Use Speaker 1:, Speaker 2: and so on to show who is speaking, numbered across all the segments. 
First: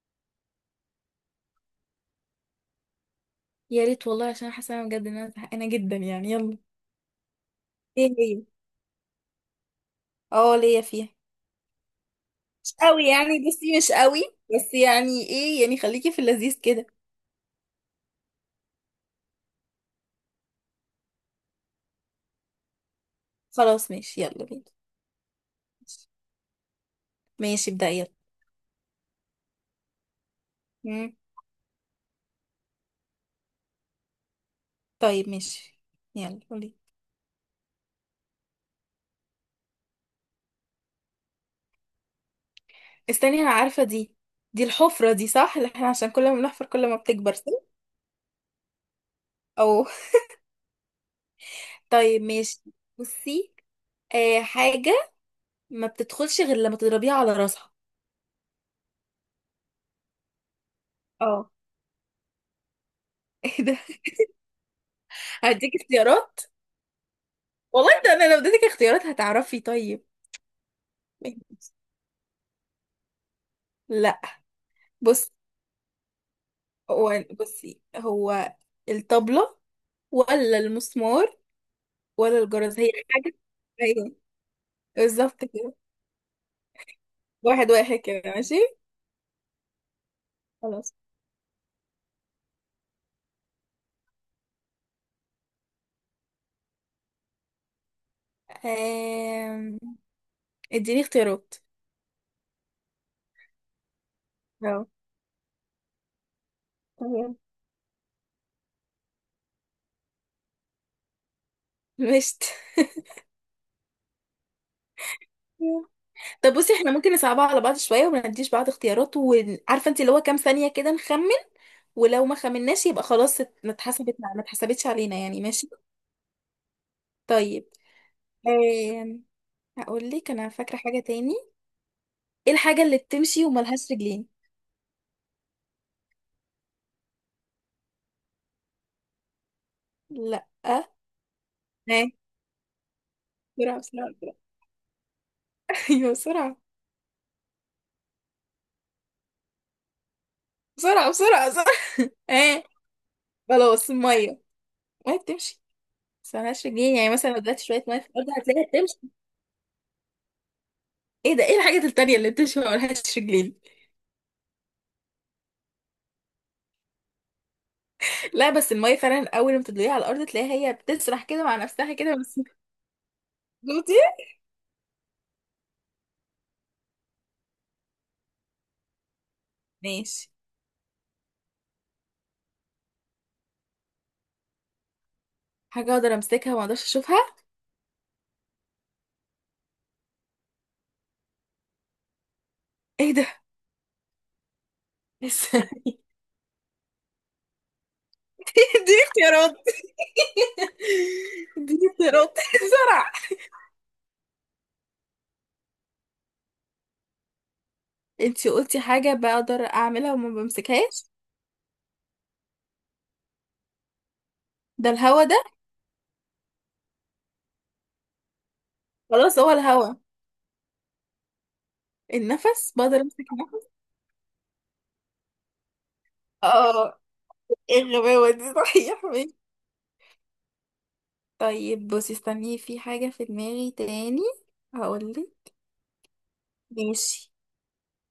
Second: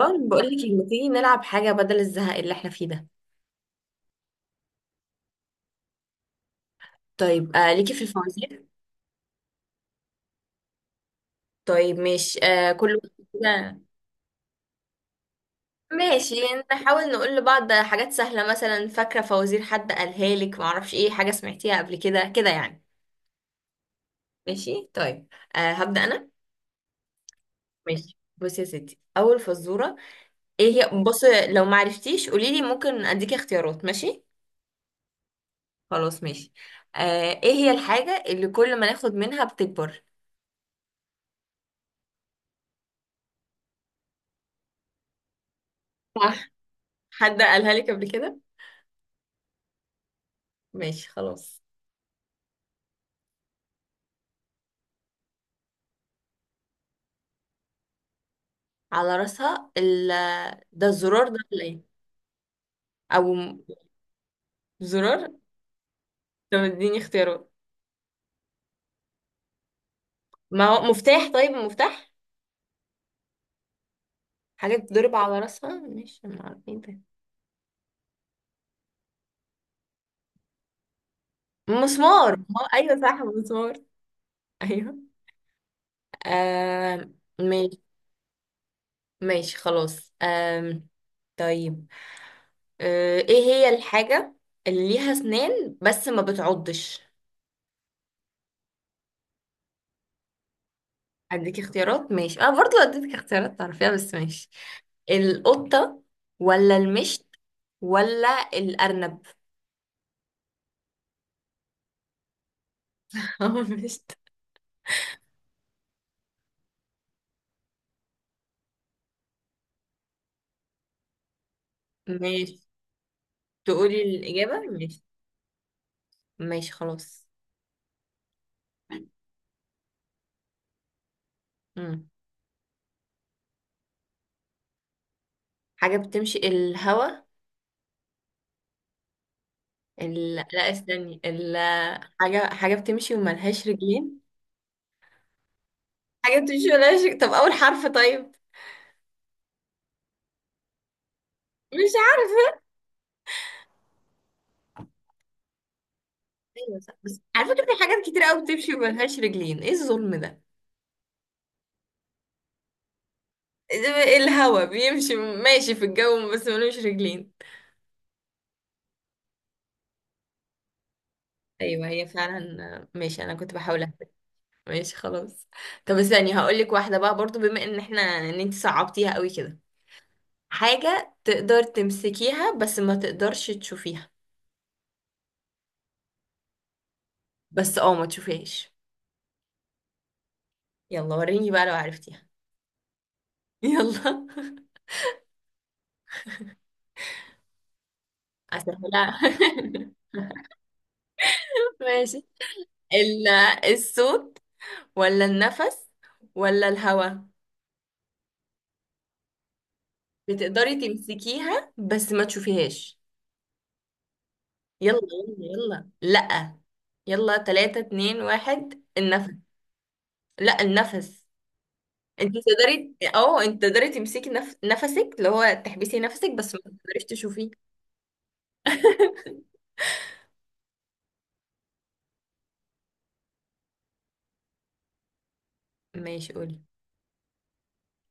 Speaker 1: اه بقول لك إيه، ما تيجي نلعب حاجه بدل الزهق اللي احنا فيه ده؟
Speaker 2: يا ريت والله، عشان حاسه انا بجد ان انا زهقانه جدا يعني. يلا.
Speaker 1: طيب آه ليكي في
Speaker 2: ايه هي؟
Speaker 1: الفوازير.
Speaker 2: اه، ليا فيها.
Speaker 1: طيب ماشي، آه
Speaker 2: مش
Speaker 1: كل
Speaker 2: قوي
Speaker 1: واحد
Speaker 2: يعني،
Speaker 1: كده.
Speaker 2: بصي، مش قوي. بس يعني ايه، يعني خليكي في
Speaker 1: ماشي،
Speaker 2: اللذيذ كده.
Speaker 1: نحاول نقول لبعض حاجات سهله، مثلا فاكره فوازير حد قالها لك، ما اعرفش ايه حاجه سمعتيها قبل كده يعني.
Speaker 2: خلاص، ماشي، يلا بينا.
Speaker 1: ماشي طيب، آه هبدا انا.
Speaker 2: ماشي، ابدأ، يلا.
Speaker 1: ماشي بصي يا ستي، اول فزوره. ايه هي،
Speaker 2: مم.
Speaker 1: بصي لو ما عرفتيش قولي لي، ممكن اديكي اختيارات ماشي.
Speaker 2: طيب، ماشي.
Speaker 1: خلاص
Speaker 2: يلا
Speaker 1: ماشي.
Speaker 2: قولي.
Speaker 1: آه ايه هي الحاجه اللي كل ما ناخد منها بتكبر؟
Speaker 2: استني، انا عارفه دي. دي الحفره دي، صح؟ اللي احنا عشان كل ما
Speaker 1: صح.
Speaker 2: بنحفر كل ما بتكبر،
Speaker 1: حد
Speaker 2: صح؟
Speaker 1: قالها لك قبل كده؟
Speaker 2: او.
Speaker 1: ماشي خلاص.
Speaker 2: طيب، ماشي. بصي. حاجه ما بتدخلش غير لما تضربيها على راسها.
Speaker 1: على راسها ده الزرار ده
Speaker 2: اه.
Speaker 1: ولا ايه؟ او م-
Speaker 2: ايه ده؟
Speaker 1: زرار.
Speaker 2: هديك اختيارات.
Speaker 1: طب اديني اختيارات.
Speaker 2: والله انا لو اديتك اختيارات هتعرفي. طيب،
Speaker 1: ما هو مفتاح، طيب مفتاح.
Speaker 2: لا.
Speaker 1: حاجة بتضرب
Speaker 2: بص،
Speaker 1: على راسها، مش ما ايه ده،
Speaker 2: هو، بصي، هو الطبلة ولا المسمار
Speaker 1: مسمار.
Speaker 2: ولا
Speaker 1: ما هو-
Speaker 2: الجرس؟ هي
Speaker 1: ايوه صح
Speaker 2: حاجة.
Speaker 1: مسمار.
Speaker 2: ايوه،
Speaker 1: ايوه.
Speaker 2: بالظبط كده.
Speaker 1: آم...
Speaker 2: واحد
Speaker 1: ماشي.
Speaker 2: واحد كده، ماشي.
Speaker 1: ماشي خلاص.
Speaker 2: خلاص.
Speaker 1: طيب. ايه هي الحاجة اللي ليها اسنان بس ما بتعضش؟
Speaker 2: آم... اديني اختيارات.
Speaker 1: اديك اختيارات ماشي، انا برضو اديتك اختيارات تعرفيها بس ماشي.
Speaker 2: اه.
Speaker 1: القطة، ولا المشت،
Speaker 2: تمام.
Speaker 1: ولا الأرنب؟
Speaker 2: مشت.
Speaker 1: مش
Speaker 2: طب بصي، احنا ممكن نصعبها على بعض شوية وما نديش بعض اختيارات، وعارفة انت اللي هو كام ثانية كده نخمن. ولو ما
Speaker 1: ماشي.
Speaker 2: خمناش يبقى خلاص،
Speaker 1: تقولي
Speaker 2: ما
Speaker 1: الإجابة
Speaker 2: اتحسبتش
Speaker 1: ماشي.
Speaker 2: علينا، يعني، ماشي.
Speaker 1: ماشي خلاص.
Speaker 2: طيب. آم... هقول لك، انا فاكره حاجه تاني.
Speaker 1: مم.
Speaker 2: ايه الحاجه اللي بتمشي وملهاش رجلين؟
Speaker 1: حاجة بتمشي الهوا.
Speaker 2: لا،
Speaker 1: لا
Speaker 2: ها.
Speaker 1: استني، حاجة بتمشي وملهاش
Speaker 2: بسرعه بسرعه
Speaker 1: رجلين.
Speaker 2: بسرعه. ايوه،
Speaker 1: حاجة
Speaker 2: بسرعه
Speaker 1: بتمشي وملهاش رجلين، طب أول حرف طيب.
Speaker 2: بسرعه بسرعه بسرعه.
Speaker 1: مش عارفة.
Speaker 2: ها. خلاص، الميه. الميه بتمشي بس ملهاش
Speaker 1: أيوة صح،
Speaker 2: رجلين. يعني
Speaker 1: بس
Speaker 2: مثلا لو
Speaker 1: على فكرة
Speaker 2: دلوقتي
Speaker 1: في
Speaker 2: شويه
Speaker 1: حاجات
Speaker 2: ميه في
Speaker 1: كتير
Speaker 2: الارض،
Speaker 1: أوي
Speaker 2: هتلاقيها
Speaker 1: بتمشي
Speaker 2: بتمشي.
Speaker 1: وملهاش رجلين، إيه الظلم ده؟
Speaker 2: ايه ده؟ ايه الحاجه التانيه اللي بتمشي وملهاش رجلين؟
Speaker 1: إيه، الهوا بيمشي، ماشي في الجو بس ملوش رجلين.
Speaker 2: لا، بس الميه فعلا اول ما تدلقيها على الارض تلاقيها هي بتسرح كده مع
Speaker 1: أيوة
Speaker 2: نفسها
Speaker 1: هي
Speaker 2: كده بس.
Speaker 1: فعلا ماشي، أنا كنت بحاول.
Speaker 2: دوتي.
Speaker 1: ماشي خلاص. طب استني هقولك واحدة بقى برضو، بما ان احنا ان انت صعبتيها قوي كده.
Speaker 2: ماشي.
Speaker 1: حاجة تقدر تمسكيها بس ما تقدرش تشوفيها.
Speaker 2: حاجه اقدر امسكها وما اقدرش اشوفها.
Speaker 1: بس اه ما تشوفيهاش. يلا وريني بقى لو عرفتيها.
Speaker 2: ايه ده؟
Speaker 1: يلا،
Speaker 2: لسه. اديني
Speaker 1: اسهلها.
Speaker 2: اختيارات. اديني
Speaker 1: ماشي.
Speaker 2: اختيارات. بسرعه.
Speaker 1: ال- الصوت، ولا النفس، ولا الهوا؟
Speaker 2: انتي قلتي حاجة بقدر اعملها وما
Speaker 1: بتقدري
Speaker 2: بمسكهاش؟
Speaker 1: تمسكيها بس ما تشوفيهاش.
Speaker 2: ده
Speaker 1: يلا
Speaker 2: الهوا
Speaker 1: يلا
Speaker 2: ده.
Speaker 1: يلا لأ. يلا تلاتة اتنين واحد، النفس.
Speaker 2: خلاص، هو الهوا.
Speaker 1: لأ النفس. انت
Speaker 2: النفس؟
Speaker 1: تقدري،
Speaker 2: بقدر امسك
Speaker 1: اه انت
Speaker 2: النفس.
Speaker 1: تقدري تمسكي نفسك، اللي هو تحبسي نفسك بس ما
Speaker 2: اه.
Speaker 1: تقدريش تشوفيه.
Speaker 2: ايه الغباوة دي؟ صحيح ماشي. طيب بصي، استني، في حاجة في دماغي تاني. هقولك.
Speaker 1: ماشي قولي.
Speaker 2: ماشي.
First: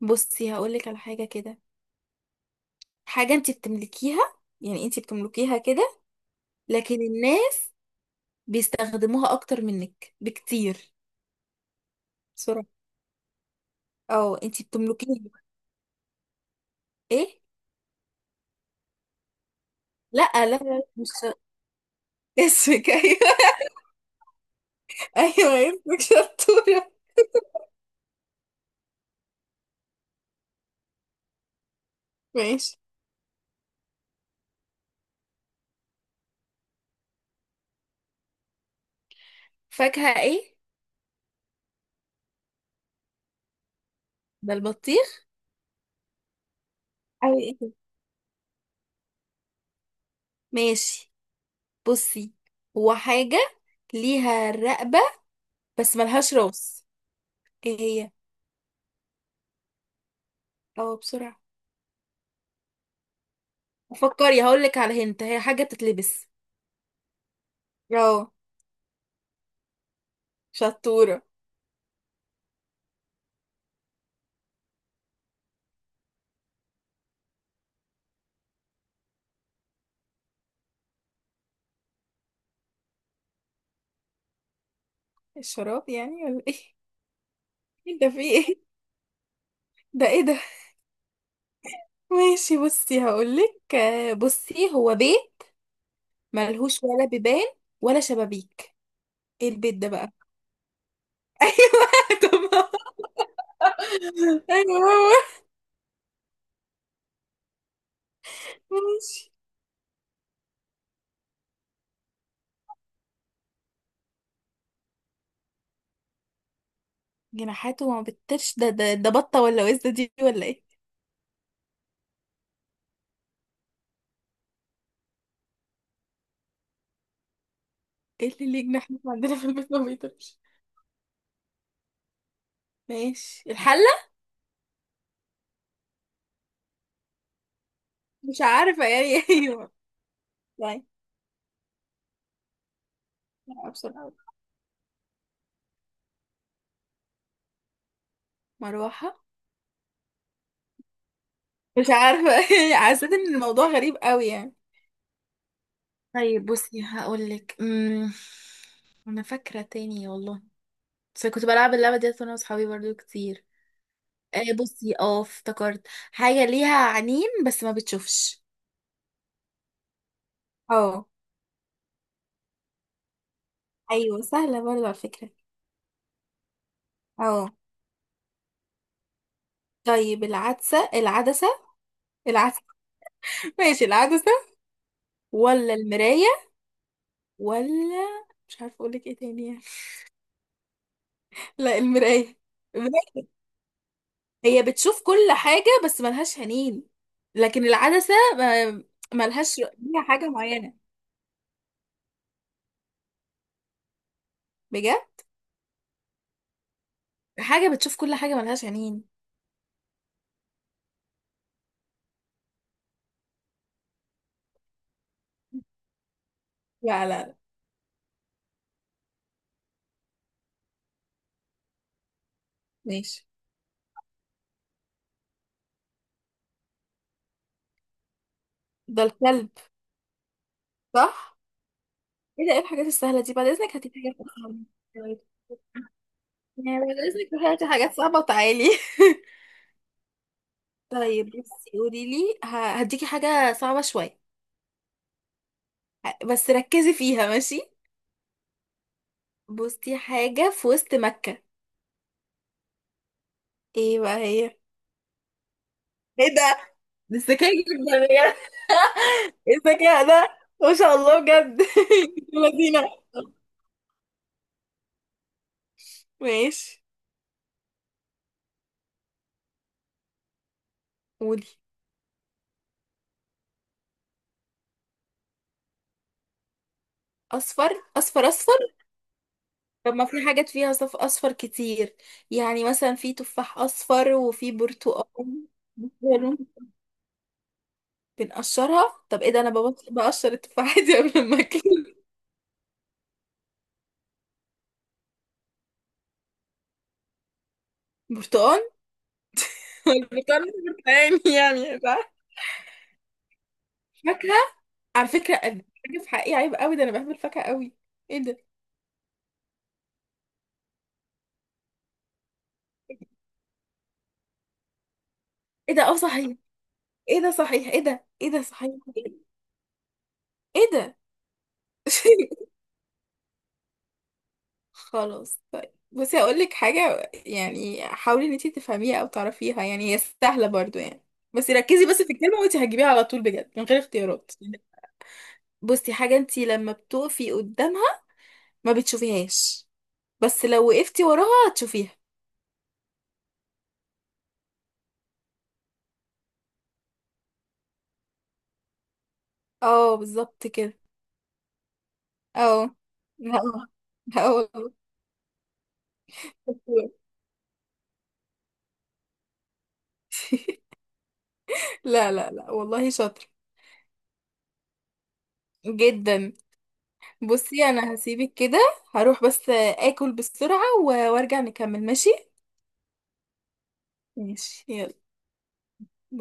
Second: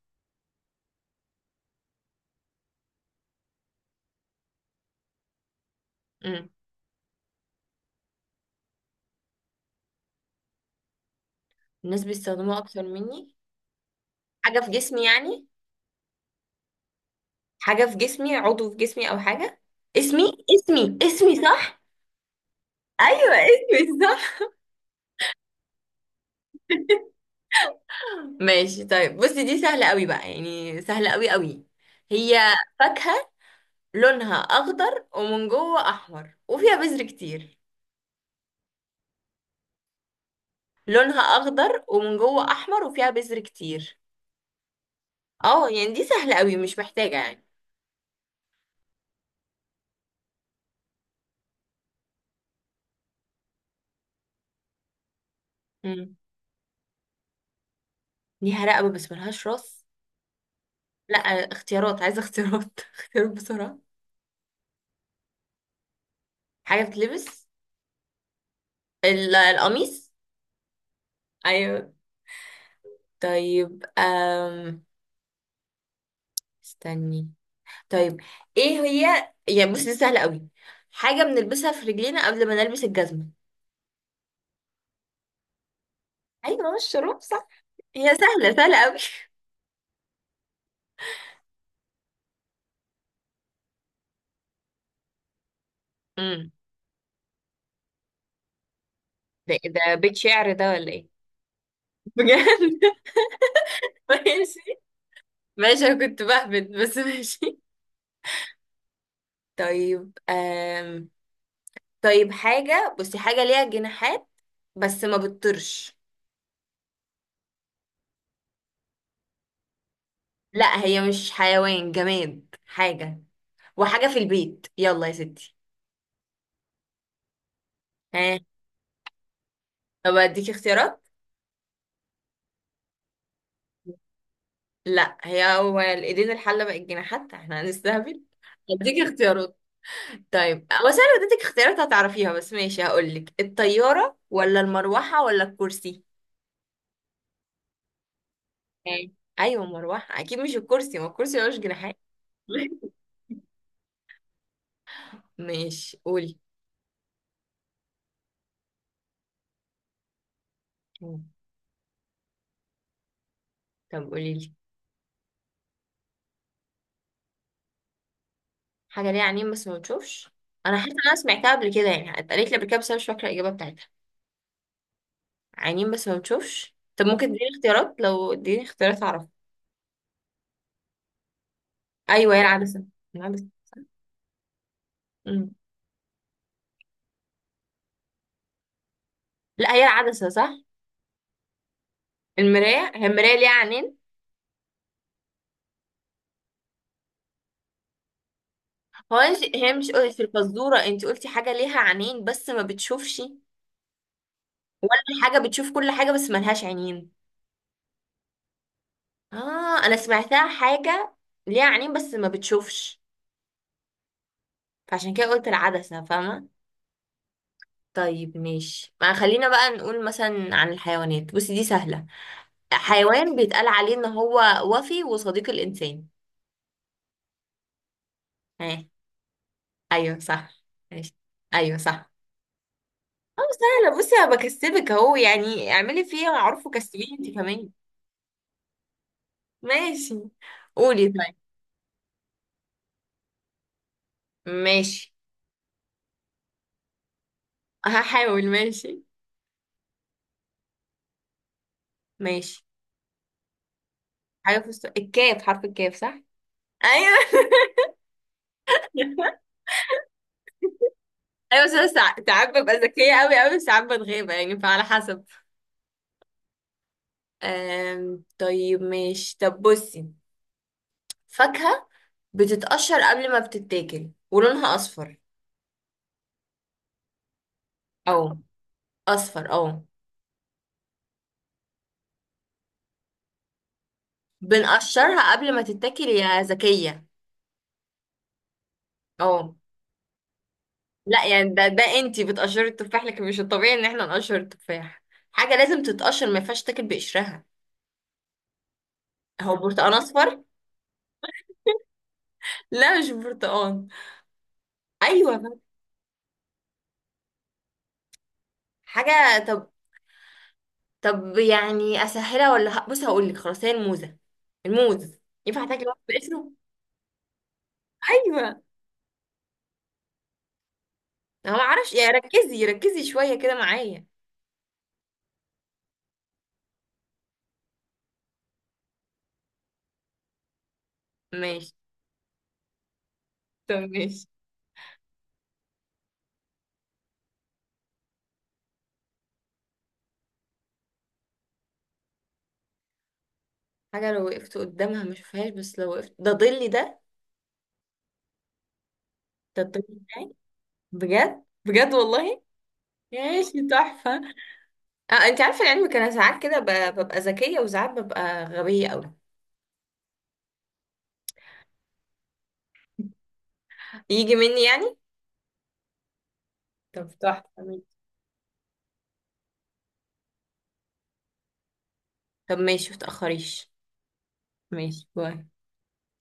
Speaker 2: بصي، هقولك على حاجة كده. حاجة انتي بتملكيها. يعني انتي بتملكيها كده،
Speaker 1: امم.
Speaker 2: لكن الناس بيستخدموها اكتر منك بكتير.
Speaker 1: الناس بيستخدموها
Speaker 2: بسرعة.
Speaker 1: اكتر مني.
Speaker 2: اه،
Speaker 1: حاجه
Speaker 2: انتي
Speaker 1: في جسمي
Speaker 2: بتملكيها.
Speaker 1: يعني؟
Speaker 2: ايه.
Speaker 1: حاجه في جسمي، عضو في جسمي او حاجه؟ اسمي.
Speaker 2: لا لا لا،
Speaker 1: اسمي
Speaker 2: مش
Speaker 1: اسمي صح.
Speaker 2: اسمك؟ ايوه.
Speaker 1: ايوه اسمي صح.
Speaker 2: ايوه، اسمك، شطورة.
Speaker 1: ماشي طيب بصي، دي سهله قوي بقى يعني سهله قوي قوي. هي
Speaker 2: ماشي.
Speaker 1: فاكهه، لونها اخضر ومن جوه احمر وفيها بذر كتير.
Speaker 2: فاكهة ايه؟
Speaker 1: لونها اخضر ومن جوه احمر وفيها بذر كتير.
Speaker 2: ده البطيخ.
Speaker 1: اه يعني دي سهلة قوي مش محتاجة يعني.
Speaker 2: أوي، إيه ده؟ ماشي. بصي. هو حاجة ليها رقبة بس
Speaker 1: مم.
Speaker 2: ملهاش راس. ايه هي؟
Speaker 1: ليها رقبة بس ملهاش راس.
Speaker 2: اه،
Speaker 1: لا،
Speaker 2: بسرعة.
Speaker 1: اختيارات، عايزة اختيارات. اختيارات بسرعة.
Speaker 2: فكري، هقولك على هنت، هي حاجة بتتلبس.
Speaker 1: حاجة بتلبس.
Speaker 2: اه،
Speaker 1: القميص.
Speaker 2: شطورة.
Speaker 1: ايوه. طيب استني. طيب ايه هي يعني، بص دي سهلة قوي. حاجة بنلبسها في رجلينا قبل ما نلبس الجزمة.
Speaker 2: الشراب يعني، ولا ايه؟
Speaker 1: ايوه مش الشروب صح؟
Speaker 2: انت
Speaker 1: هي
Speaker 2: في
Speaker 1: سهلة
Speaker 2: ايه؟
Speaker 1: سهلة قوي.
Speaker 2: ده ايه ده؟ ماشي بصي، هقولك، بصي، هو بيت
Speaker 1: امم،
Speaker 2: ملهوش ولا بيبان ولا شبابيك. ايه
Speaker 1: ده
Speaker 2: البيت ده
Speaker 1: ده
Speaker 2: بقى؟
Speaker 1: بيت شعر ده ولا ايه؟
Speaker 2: ايوه.
Speaker 1: بجد.
Speaker 2: طب،
Speaker 1: ماشي.
Speaker 2: ايوه هو.
Speaker 1: ماشي انا كنت بهبد بس ماشي.
Speaker 2: ماشي.
Speaker 1: طيب طيب حاجة، بصي حاجة ليها جناحات بس ما بتطيرش.
Speaker 2: جناحاته ما بتطيرش، ده بطة ولا وزة دي ولا ايه؟
Speaker 1: لا هي مش حيوان، جماد حاجة وحاجة في البيت. يلا يا ستي،
Speaker 2: ايه
Speaker 1: ها.
Speaker 2: اللي ليه جناح احنا عندنا في البيت ما
Speaker 1: طب
Speaker 2: بيطيرش؟
Speaker 1: اديكي اختيارات.
Speaker 2: ماشي، الحلة.
Speaker 1: لا هي، هو الايدين الحلة بقت جناحات، احنا هنستهبل.
Speaker 2: مش عارفة
Speaker 1: اديكي
Speaker 2: يعني.
Speaker 1: اختيارات
Speaker 2: ايوه.
Speaker 1: طيب.
Speaker 2: يعني،
Speaker 1: هو انا لو اديتك اختيارات هتعرفيها، بس ماشي هقولك،
Speaker 2: لا، بسرعة،
Speaker 1: الطيارة ولا المروحة ولا الكرسي؟ ها.
Speaker 2: مروحة.
Speaker 1: ايوه مروحة اكيد، مش الكرسي، ما الكرسي ملوش
Speaker 2: مش
Speaker 1: جناحات.
Speaker 2: عارفة. حسيت ان الموضوع غريب قوي يعني.
Speaker 1: ماشي قولي.
Speaker 2: طيب بصي، هقولك، انا فاكره تاني والله. بس كنت بلعب اللعبه ديت انا واصحابي برضو كتير.
Speaker 1: طب قولي لي،
Speaker 2: بصي، افتكرت حاجه ليها عينين بس ما بتشوفش.
Speaker 1: حاجة ليها عينين بس ما بتشوفش. أنا حاسة إن
Speaker 2: اه.
Speaker 1: أنا سمعتها قبل كده يعني، اتقالت لي قبل كده بس أنا مش فاكرة الإجابة بتاعتها.
Speaker 2: ايوه، سهلة برضه على فكرة.
Speaker 1: عينين بس ما بتشوفش، طب ممكن تديني
Speaker 2: اه،
Speaker 1: اختيارات، لو اديني اختيارات أعرف.
Speaker 2: طيب، العدسة العدسة.
Speaker 1: أيوه هي
Speaker 2: العدسة.
Speaker 1: العدسة. العدسة.
Speaker 2: ماشي، العدسة
Speaker 1: مم.
Speaker 2: ولا المراية، ولا مش عارفة اقولك ايه تاني يعني.
Speaker 1: لا هي العدسة صح.
Speaker 2: لا، المراية.
Speaker 1: المراية، هي
Speaker 2: المراية
Speaker 1: المراية ليها عينين؟
Speaker 2: هي بتشوف كل حاجة بس ملهاش عينين، لكن العدسة ملهاش.
Speaker 1: هي مش
Speaker 2: ليها
Speaker 1: قلت في
Speaker 2: حاجة معينة؟
Speaker 1: الفزورة أنت قلتي حاجة ليها عينين بس ما بتشوفش؟
Speaker 2: بجد؟
Speaker 1: ولا حاجة بتشوف كل حاجة بس ملهاش عينين؟
Speaker 2: حاجة بتشوف كل حاجة ملهاش عينين.
Speaker 1: آه أنا سمعتها حاجة ليها عينين بس ما بتشوفش، فعشان كده قلت العدسة، فاهمة؟
Speaker 2: لا لا لا.
Speaker 1: طيب ماشي، ما خلينا بقى نقول مثلا عن الحيوانات، بصي دي سهلة.
Speaker 2: ماشي.
Speaker 1: حيوان بيتقال عليه ان هو وفي وصديق الانسان. ها.
Speaker 2: ده الكلب.
Speaker 1: ايوه صح. ماشي.
Speaker 2: صح.
Speaker 1: ايوه صح.
Speaker 2: ايه ده؟ ايه الحاجات السهلة دي؟
Speaker 1: اه
Speaker 2: بعد اذنك، هاتي
Speaker 1: سهلة، بصي
Speaker 2: حاجات
Speaker 1: انا
Speaker 2: اصعب.
Speaker 1: بكسبك اهو
Speaker 2: طيب.
Speaker 1: يعني، اعملي فيها معروف
Speaker 2: يعني بعد
Speaker 1: وكسبيني انت
Speaker 2: اذنك هاتي
Speaker 1: كمان.
Speaker 2: حاجات صعبة وتعالي.
Speaker 1: ماشي قولي
Speaker 2: طيب
Speaker 1: طيب.
Speaker 2: بصي، قولي لي، هديكي حاجة صعبة شوية.
Speaker 1: ماشي
Speaker 2: بس ركزي فيها، ماشي.
Speaker 1: هحاول ماشي.
Speaker 2: بصي، حاجة في وسط مكة.
Speaker 1: ماشي
Speaker 2: ايه بقى هي؟
Speaker 1: حاجة
Speaker 2: ايه؟
Speaker 1: في الكاف، حرف الكاف صح؟
Speaker 2: ده. ده
Speaker 1: ايوه.
Speaker 2: الذكاء جدا بجد. ايه الذكاء ده، ما شاء الله، بجد.
Speaker 1: ايوه بس انا ساعات ببقى
Speaker 2: مدينة.
Speaker 1: ذكية قوي قوي، ساعات بتغيب يعني فعلى حسب.
Speaker 2: ماشي،
Speaker 1: آم، طيب ماشي. طب بصي،
Speaker 2: قولي.
Speaker 1: فاكهة بتتقشر قبل ما بتتاكل ولونها أصفر.
Speaker 2: اصفر اصفر
Speaker 1: أو
Speaker 2: اصفر.
Speaker 1: أصفر أو.
Speaker 2: طب ما في حاجات فيها اصفر كتير. يعني مثلا في تفاح اصفر وفي
Speaker 1: بنقشرها
Speaker 2: برتقال.
Speaker 1: قبل ما تتاكل يا ذكية.
Speaker 2: بنقشرها؟ طب ايه ده؟ انا
Speaker 1: أو
Speaker 2: بقشر التفاحة دي
Speaker 1: لا
Speaker 2: قبل ما
Speaker 1: يعني، ده ده
Speaker 2: اكل.
Speaker 1: انتي بتقشري التفاح لكن مش الطبيعي ان احنا نقشر التفاح، حاجة لازم تتقشر ما ينفعش تاكل بقشرها.
Speaker 2: برتقال.
Speaker 1: هو برتقال
Speaker 2: البرتقال
Speaker 1: أصفر؟
Speaker 2: مش برتقاني يعني، صح؟
Speaker 1: لا مش برتقال.
Speaker 2: فاكهه. على فكره،
Speaker 1: أيوة.
Speaker 2: قد حاجه في حقي عيب قوي، ده انا بحب الفاكهه قوي. ايه ده؟
Speaker 1: حاجة طب، طب يعني أسهلها ولا بصي هقولك، خلاص هي الموزة، الموز، ينفع
Speaker 2: ايه ده؟
Speaker 1: تاكل
Speaker 2: اه،
Speaker 1: واحد
Speaker 2: صحيح.
Speaker 1: بقشره؟
Speaker 2: ايه ده؟ صحيح. ايه ده؟ ايه ده؟
Speaker 1: أيوة.
Speaker 2: صحيح. ايه ده؟
Speaker 1: انا ما اعرفش يعني، ركزي ركزي شويه كده معايا.
Speaker 2: خلاص، طيب بصي، هقول لك حاجه، يعني حاولي ان انتي تفهميها او تعرفيها، يعني هي سهله برضو يعني. بس
Speaker 1: ماشي.
Speaker 2: ركزي بس في الكلمه، وانتي هتجيبيها على طول بجد من
Speaker 1: طب
Speaker 2: غير
Speaker 1: ماشي.
Speaker 2: اختيارات. بصي، حاجه انتي لما بتقفي قدامها ما بتشوفيهاش، بس لو وقفتي وراها هتشوفيها.
Speaker 1: حاجه لو وقفت قدامها ما اشوفهاش بس لو وقفت، ده ظلي ده، ده الظل
Speaker 2: اه،
Speaker 1: بتاعي.
Speaker 2: بالظبط كده.
Speaker 1: بجد بجد والله.
Speaker 2: اه. لا
Speaker 1: ماشي تحفه.
Speaker 2: لا والله.
Speaker 1: آه انت عارفه العلم انا ساعات كده
Speaker 2: شطور.
Speaker 1: ببقى ذكيه وساعات ببقى غبيه قوي.
Speaker 2: لا لا لا والله. شاطر
Speaker 1: يجي مني يعني.
Speaker 2: جدا.
Speaker 1: طب تحفة
Speaker 2: بصي، انا
Speaker 1: ماشي.
Speaker 2: هسيبك كده. هروح بس اكل بسرعة وارجع نكمل، ماشي.
Speaker 1: طب ماشي متأخريش.
Speaker 2: ماشي، يلا.
Speaker 1: ماشي باي.